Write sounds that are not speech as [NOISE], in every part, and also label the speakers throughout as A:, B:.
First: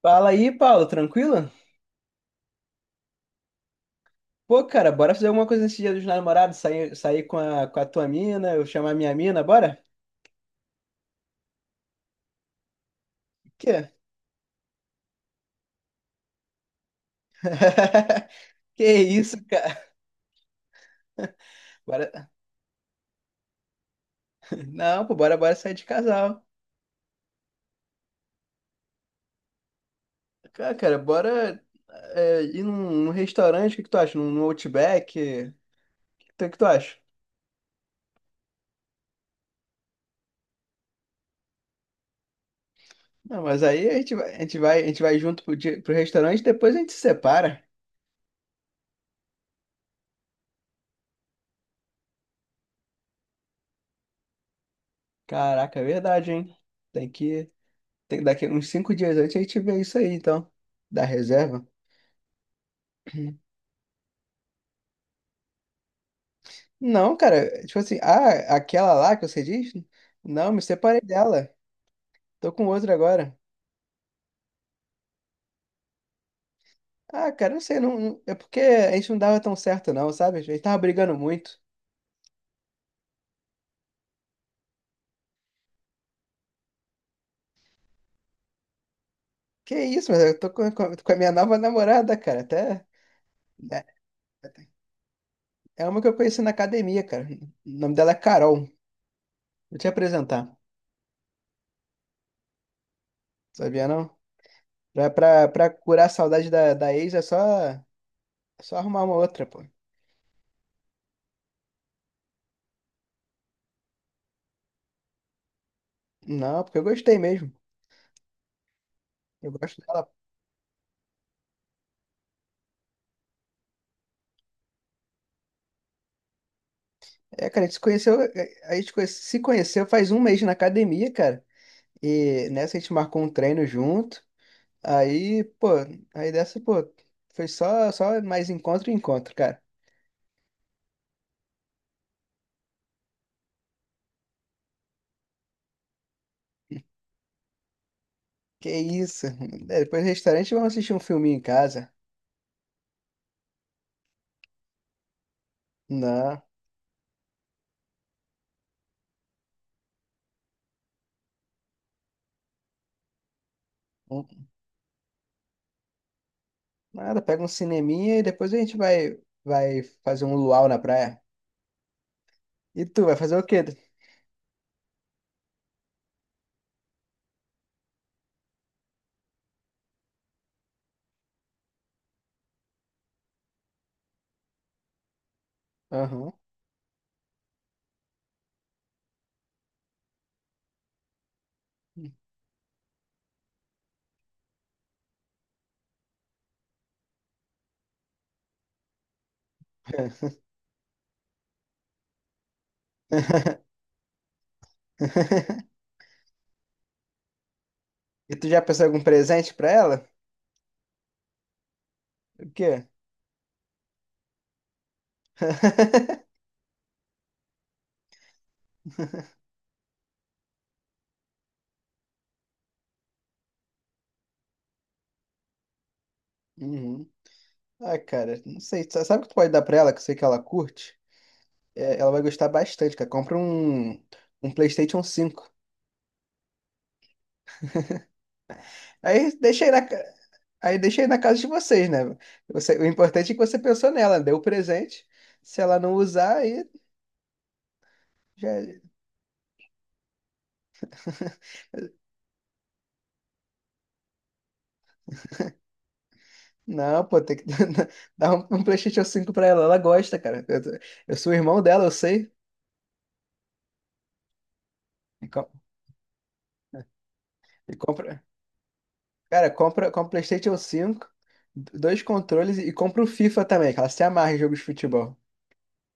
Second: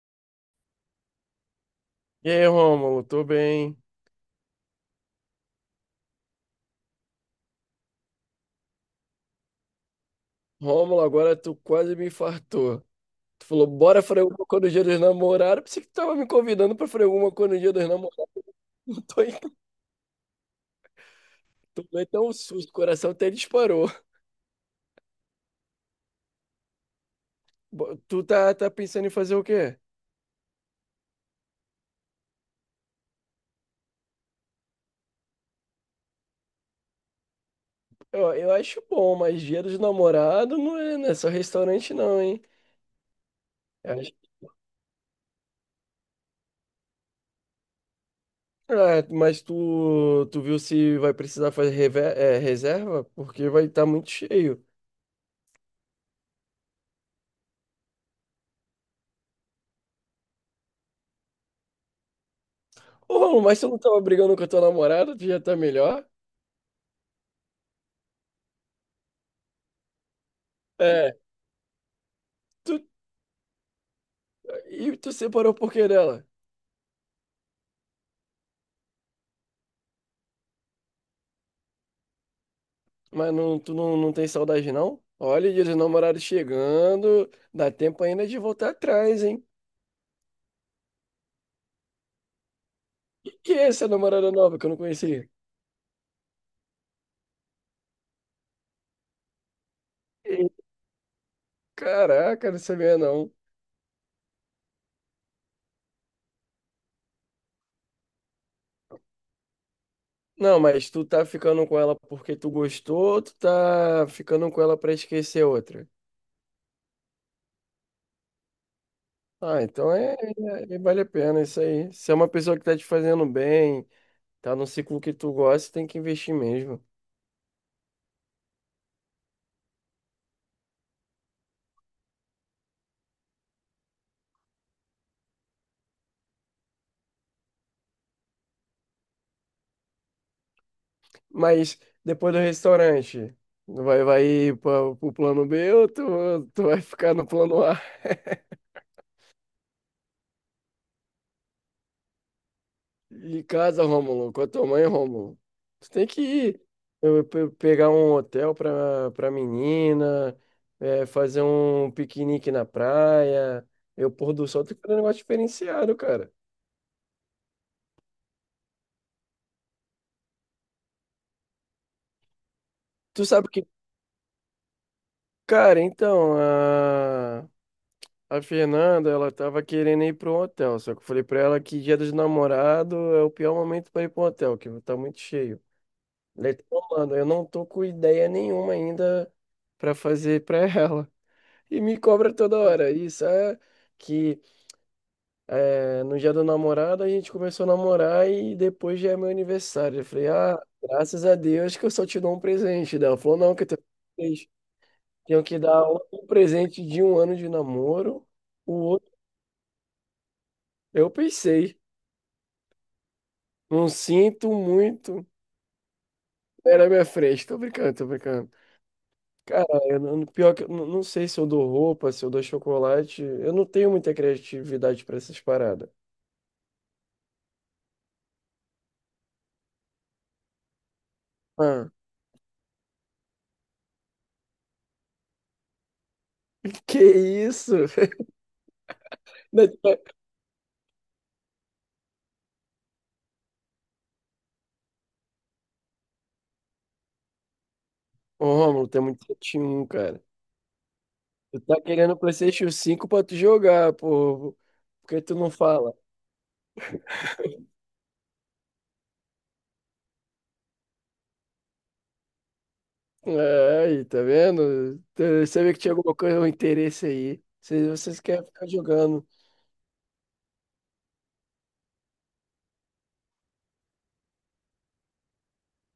A: Fala aí, Paulo, tranquilo?
B: E aí, Rômulo, tô bem.
A: Pô, cara, bora fazer alguma coisa nesse dia dos namorados, sair, sair com a tua mina, eu chamar minha mina, bora?
B: Rômulo, agora tu quase me infartou. Tu falou,
A: Quê?
B: bora fazer alguma coisa no dia dos namorados. Pensei que tu tava me convidando pra fazer alguma coisa no dia dos
A: [LAUGHS]
B: namorados. [LAUGHS]
A: Que
B: Eu tô em
A: isso,
B: casa.
A: cara?
B: Tomei até
A: Bora...
B: um susto, o coração até disparou.
A: [LAUGHS] Não, pô, bora, bora sair de casal.
B: Tu tá pensando em fazer o quê?
A: Cara, bora ir num restaurante, o que que tu acha? Num Outback? O que tu acha?
B: Eu acho bom, mas dia dos namorados não é só restaurante não, hein?
A: Não, mas aí
B: Eu
A: a gente vai,
B: acho-
A: a gente vai, a gente vai junto pro restaurante, depois a gente se separa.
B: Ah, mas tu viu se vai precisar fazer reserva? Porque vai estar muito cheio.
A: Caraca, é verdade, hein? Tem que, daqui uns cinco dias antes a gente vê isso aí, então. Da reserva.
B: Ô, Rômulo, mas tu não tava brigando com a tua namorada? Tu já tá melhor?
A: Não, cara, tipo assim, ah, aquela lá que você diz? Não, me separei
B: É.
A: dela. Tô com
B: Tu,
A: outra agora.
B: e tu separou por que dela?
A: Ah, cara, não sei, é porque a gente não dava tão certo, não, sabe? A gente tava brigando muito.
B: Mas não, tu não, não tem saudade, não? Olha, dia dos namorados chegando. Dá tempo ainda de voltar atrás, hein?
A: Que isso, mas eu tô com a minha nova namorada, cara, até.
B: Que é
A: É
B: essa namorada nova que eu não conhecia?
A: é uma que eu conheci na academia, cara. O nome dela é Carol. Vou te apresentar,
B: Ih, caraca, não sabia não.
A: sabia não? Pra curar a saudade da ex é só, é só arrumar uma outra, pô.
B: Não, mas tu tá ficando com ela porque tu gostou, ou tu tá ficando com ela pra esquecer outra.
A: Não, porque eu gostei mesmo. Eu
B: Ah,
A: gosto
B: então
A: dela.
B: é vale a pena isso aí. Se é uma pessoa que tá te fazendo bem, tá no ciclo que tu gosta, tem que investir mesmo.
A: É, cara, a gente se conheceu, se conheceu faz um mês na academia, cara. E nessa a gente marcou um treino junto. Aí, pô, aí dessa, pô, foi só, só mais encontro e encontro, cara.
B: Mas depois do restaurante, vai ir para o plano B ou tu vai ficar no plano A?
A: Que isso? É, depois do restaurante vamos assistir um filminho em casa.
B: Em casa, Rômulo, com a tua mãe, Rômulo. Tu tem que
A: Não,
B: ir, pegar um hotel para menina, é, fazer um piquenique na praia. Pôr
A: um-
B: do sol, tem que fazer um negócio diferenciado, cara.
A: nada, pega um cineminha e depois vai fazer um luau na praia. E tu vai
B: Tu
A: fazer o
B: sabe
A: quê?
B: que, cara, então, a Fernanda, ela tava querendo ir para um hotel, só que eu falei pra ela que dia dos namorados é o pior momento pra ir para um hotel, que tá muito cheio.
A: Aham.
B: Ela falou, mano, eu não tô com ideia nenhuma ainda pra fazer pra [LAUGHS] ela. E me cobra toda hora. Isso é que é, no dia do namorado a gente começou a namorar e depois já é meu aniversário. Eu falei, ah, graças a Deus que eu só te dou um presente. Daí ela falou, não, que eu tenho três. Tenho que
A: [LAUGHS]
B: dar um presente de um ano de namoro,
A: E tu já
B: o
A: pensou em algum
B: outro.
A: presente pra ela?
B: Eu pensei.
A: O quê?
B: Não sinto muito.
A: [LAUGHS]
B: Era minha frente. Tô brincando, tô brincando. Cara, eu não, pior que eu não, não sei se eu dou roupa, se eu dou chocolate. Eu não tenho muita criatividade pra essas paradas.
A: Uhum. Ah, cara, não sei. Sabe o que tu pode dar pra ela, que eu sei que ela curte?
B: Ah,
A: É, ela vai gostar bastante, cara. Compra um PlayStation cinco.
B: que isso?
A: Aí deixa aí na.
B: [LAUGHS]
A: Aí deixei na casa de vocês, né? Você- o importante é que você pensou nela, deu o presente. Se ela não usar, aí
B: Ô,
A: já. É.
B: Romulo, tem muito um cara.
A: [LAUGHS]
B: Tu tá querendo o PlayStation 5 pra tu jogar, pô. Por que tu não fala?
A: Não, pô, tem que [LAUGHS] dar um PlayStation cinco pra ela. Ela gosta, cara. Eu sou o irmão dela, eu sei.
B: É, aí, tá vendo?
A: E,
B: Eu
A: com-
B: sabia que tinha alguma coisa, um interesse aí.
A: e
B: Vocês
A: compra.
B: querem ficar jogando.
A: Cara, compra, compra PlayStation 5, dois controles e compra o FIFA também, que ela se amarra em jogos de futebol.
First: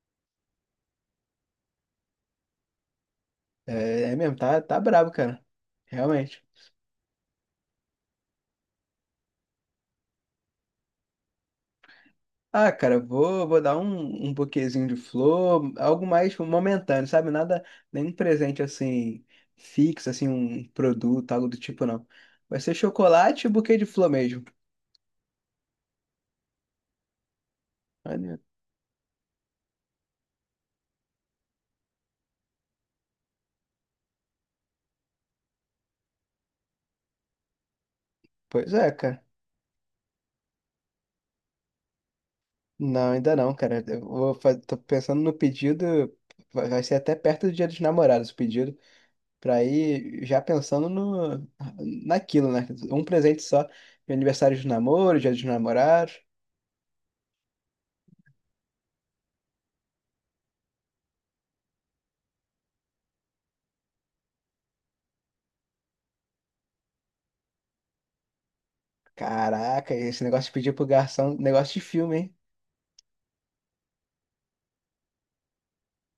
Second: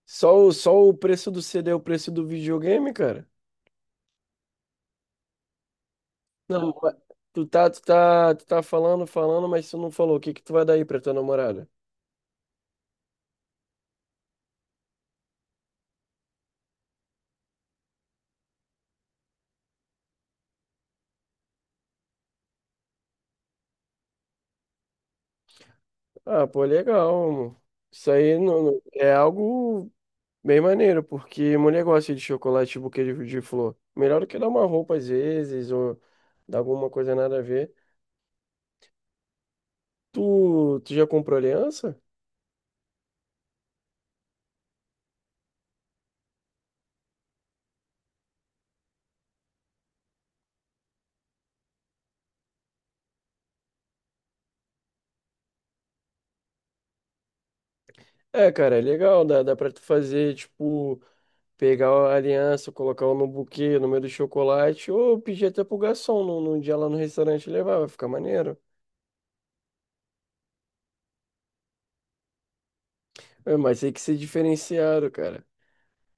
B: Só o preço do CD é o preço do videogame, cara?
A: É, é mesmo, tá, tá brabo, cara. Realmente.
B: Não, mas tu tá falando, falando, mas tu não falou. O que que tu vai dar aí pra tua namorada?
A: Ah, cara, vou, vou dar um buquêzinho de flor, algo mais tipo, momentâneo, sabe? Nada, nenhum presente assim, fixo, assim, um produto, algo do tipo, não. Vai ser chocolate e buquê de flor mesmo.
B: Ah, pô, legal, amor. Isso aí
A: Olha,
B: é algo bem maneiro, porque mulher gosta de chocolate e buquê de flor. Melhor do que dar uma roupa às vezes, ou dar alguma coisa nada a ver.
A: pois é, cara.
B: Tu já comprou aliança?
A: Não, ainda não, cara. Tô pensando no pedido, vai vai ser até perto do Dia dos Namorados o pedido, pra ir já pensando no, naquilo, né? Um presente só, de aniversário de namoro, Dia dos Namorados.
B: É, cara, é legal, dá pra tu fazer, tipo, pegar a aliança, colocar no buquê, no meio do chocolate, ou pedir até pro garçom no dia lá no restaurante levar, vai ficar maneiro.
A: Caraca, esse negócio de pedir pro garçom, negócio de filme, hein?
B: É, mas tem que ser diferenciado, cara.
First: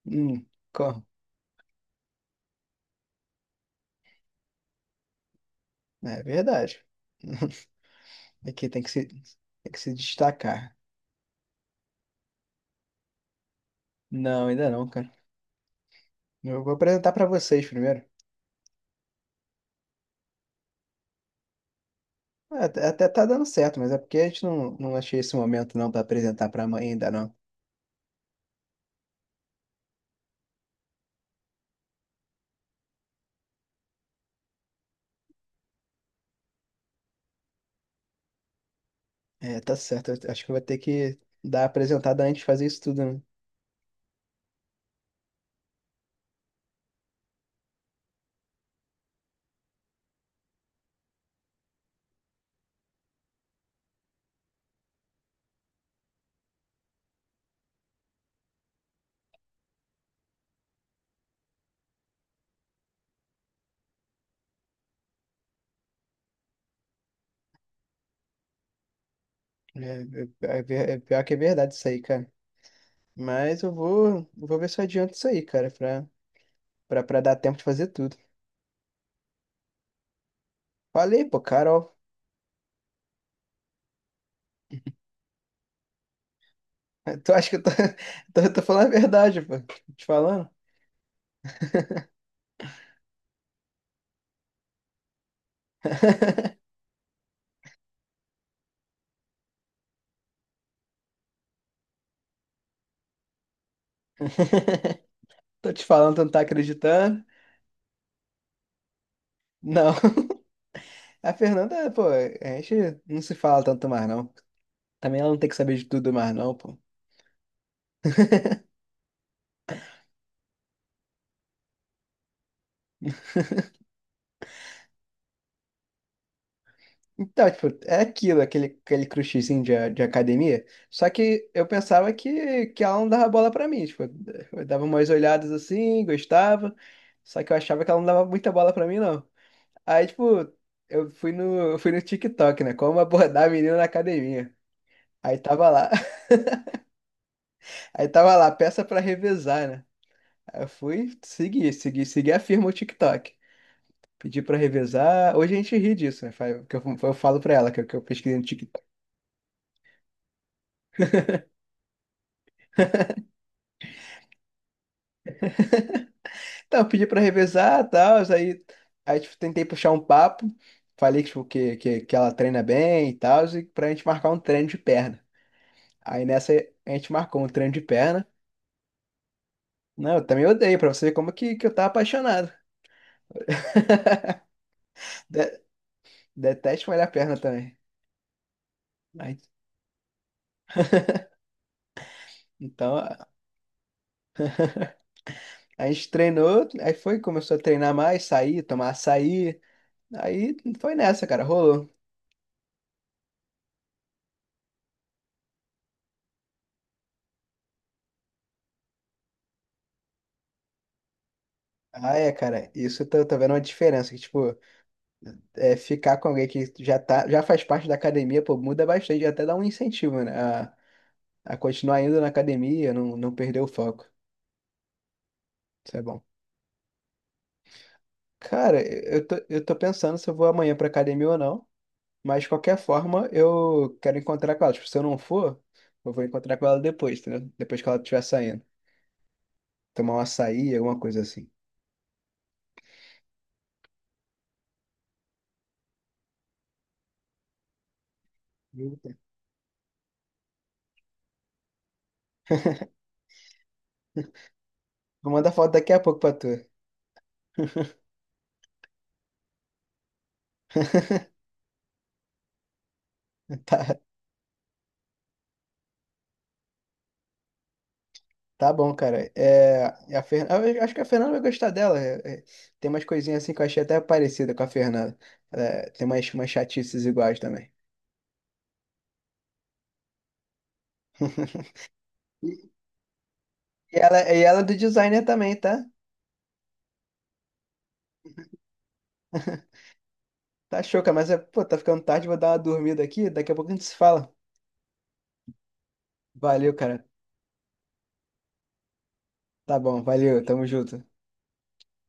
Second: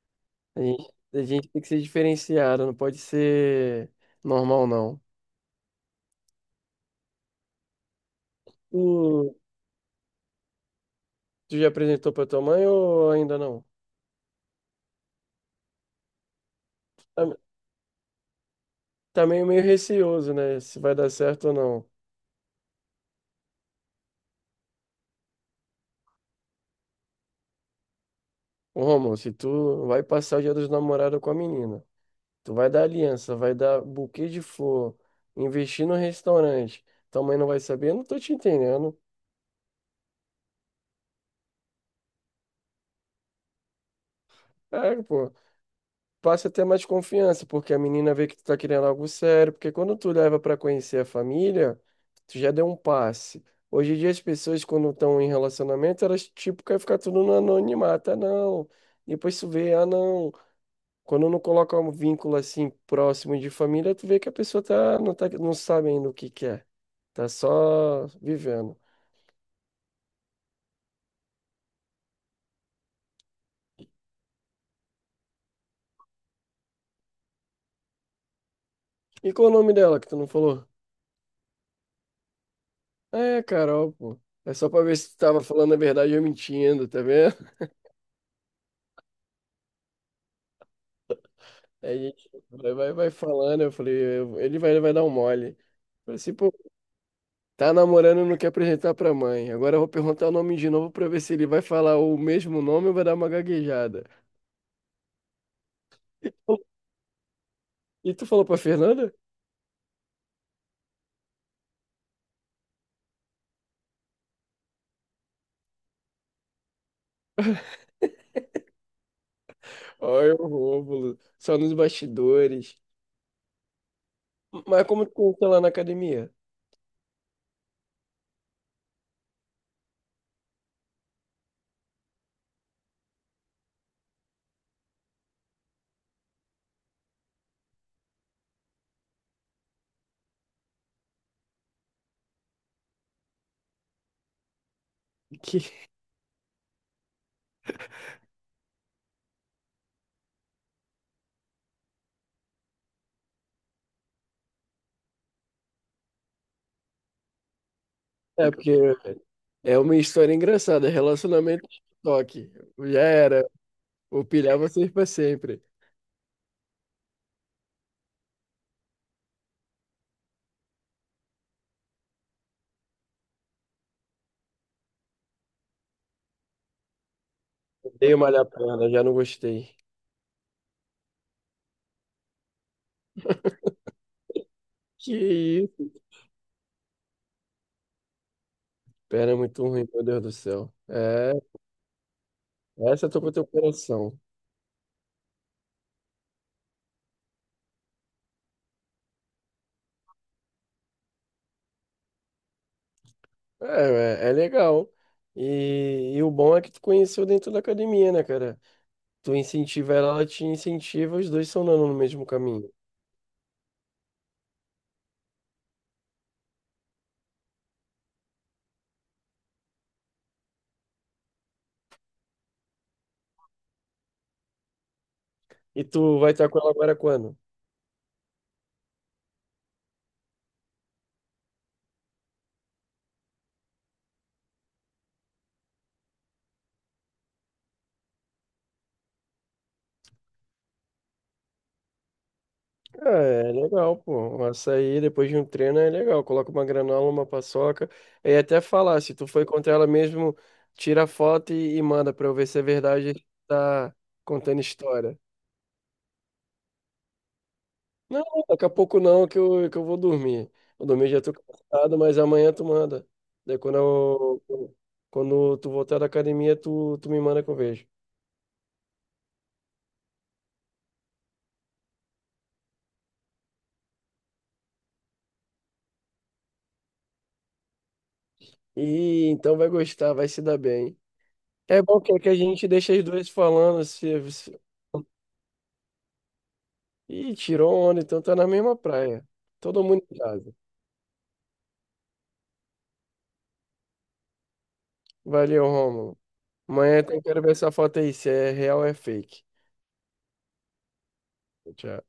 A: Hum,
B: A gente,
A: como?
B: a gente tem que ser diferenciado, não pode ser normal, não.
A: É verdade. [LAUGHS] Aqui
B: Tu,
A: tem que se destacar.
B: tu já apresentou pra tua mãe ou ainda não?
A: Não, ainda não, cara. Eu vou apresentar pra
B: Tá,
A: vocês primeiro.
B: tá meio receoso, né? Se vai dar certo ou não.
A: Ah, até tá dando certo, mas é porque a gente não, não achei esse momento não pra apresentar pra mãe ainda não.
B: Ô, Romulo, se tu vai passar o Dia dos Namorados com a menina, tu vai dar aliança, vai dar buquê de flor, investir no restaurante, tua mãe não vai saber? Eu não tô te entendendo.
A: É, tá certo. Eu acho que eu vou ter que dar a apresentada antes de fazer isso tudo, né?
B: É, pô. Passa a ter mais confiança, porque a menina vê que tu tá querendo algo sério, porque quando tu leva pra conhecer a família, tu já deu um passe. Hoje em dia as pessoas quando estão em relacionamento, elas tipo querem ficar tudo no anonimato, ah não. Depois tu vê, ah não. Quando não coloca um vínculo assim próximo de família, tu vê que a pessoa tá não tá não sabe ainda o que quer. Tá só vivendo.
A: É, é pior que é verdade isso aí, cara. Mas eu vou, eu vou ver se eu adianto isso aí, cara, pra dar tempo de fazer tudo.
B: E qual o nome dela que tu não falou?
A: Falei, pô, Carol.
B: Ah, é, Carol, pô. É só pra ver se tu tava falando a verdade ou mentindo, tá
A: [LAUGHS] Tu
B: vendo?
A: acha que [LAUGHS] tô falando a verdade, pô? Tô te falando?
B: Aí a gente vai falando, eu falei, ele vai dar um mole. Eu falei assim, pô,
A: [LAUGHS]
B: tá namorando, não quer apresentar pra mãe. Agora eu vou perguntar o nome de novo pra ver se ele vai falar o mesmo nome ou vai dar uma gaguejada.
A: Tô te falando, tu não tá acreditando?
B: E tu falou pra Fernanda?
A: Não. [LAUGHS] A Fernanda, pô, a gente não se fala tanto mais, não. Também ela não tem que saber de tudo mais, não, pô.
B: Olha o Rômulo, só nos bastidores. Mas como tu conheceu lá na academia?
A: Então, tipo, é aquilo, aquele crushzinho de academia. Só que eu pensava que ela não dava bola pra mim. Tipo, eu dava umas olhadas assim, gostava. Só que eu achava que ela não dava muita bola pra mim, não. Aí, tipo, eu fui no TikTok, né? Como abordar a menina na academia. Aí
B: Que? [LAUGHS]
A: tava lá, [LAUGHS] aí tava lá, peça pra revezar, né? Aí eu fui seguir a firma o TikTok. Pedi pra revezar. Hoje a gente ri disso, né? Eu falo pra ela que eu pesquisei no
B: É, porque
A: TikTok.
B: é uma história engraçada, relacionamento de toque. Já era, vou pilhar vocês pra sempre.
A: Então, eu pedi pra revezar e tal, aí, aí tipo, tentei puxar um papo, falei que, tipo, que ela treina bem e tal, e pra gente marcar um treino de perna. Aí nessa a gente marcou um treino de
B: Dei uma
A: perna.
B: malhar perna, já não gostei.
A: Não, eu também odeio, pra você ver como que eu tava apaixonado. [LAUGHS] De-
B: Que
A: detesto malhar a perna também.
B: pera é
A: Aí,
B: muito ruim, meu Deus do céu. É,
A: então,
B: essa eu tô com o teu coração.
A: a gente treinou, aí foi, começou a treinar mais, sair, tomar açaí. Aí foi nessa, cara, rolou.
B: É, é, é legal. E o bom é que tu conheceu dentro da academia, né, cara? Tu incentiva ela, ela te incentiva, os dois são andando no
A: Ah,
B: mesmo
A: é,
B: caminho.
A: cara, isso tô vendo uma diferença, que, tipo, é, ficar com alguém que já tá, já faz parte da academia, pô, muda bastante, até dá um incentivo, né? A, a continuar indo na academia, não perder o foco.
B: E
A: Isso é
B: tu
A: bom.
B: vai estar com ela agora quando?
A: Cara, eu tô pensando se eu vou amanhã pra academia ou não, mas de qualquer forma eu quero encontrar com ela. Tipo, se eu não for, eu vou encontrar com ela depois, entendeu? Depois que ela estiver saindo. Tomar um açaí, alguma coisa assim.
B: Ah, é legal, pô. Um açaí depois de um treino é legal. Coloca uma granola, uma paçoca. E até falar,
A: Eita.
B: se tu foi contra ela mesmo, tira a foto e manda pra eu ver se é verdade que tá contando história.
A: Vou mandar foto daqui a pouco pra tu.
B: Não, daqui a pouco não, que eu vou dormir. Eu dormir já tô
A: [LAUGHS]
B: cansado, mas amanhã tu manda. Daí
A: Tá.
B: quando tu voltar da academia, tu me manda que eu vejo.
A: Tá bom, cara. É, a Fer... Eu acho que a Fernanda vai gostar dela. É, é, tem umas coisinhas assim que eu achei até parecida com a Fernanda. É, tem umas, umas chatices iguais também.
B: E então vai gostar, vai se dar bem. É
A: [LAUGHS]
B: bom que a gente deixa as duas falando. Se,
A: E ela
B: se...
A: é do designer também, tá?
B: Ih, tirou onda, então tá na mesma praia. Todo
A: [LAUGHS]
B: mundo em casa.
A: Tá choca, mas é, pô, tá ficando tarde, vou dar uma dormida aqui. Daqui a pouco a gente se fala.
B: Valeu, Rômulo.
A: Valeu, cara.
B: Amanhã eu quero ver essa foto aí, se é real ou é fake.
A: Tá bom, valeu, tamo junto.
B: Tchau.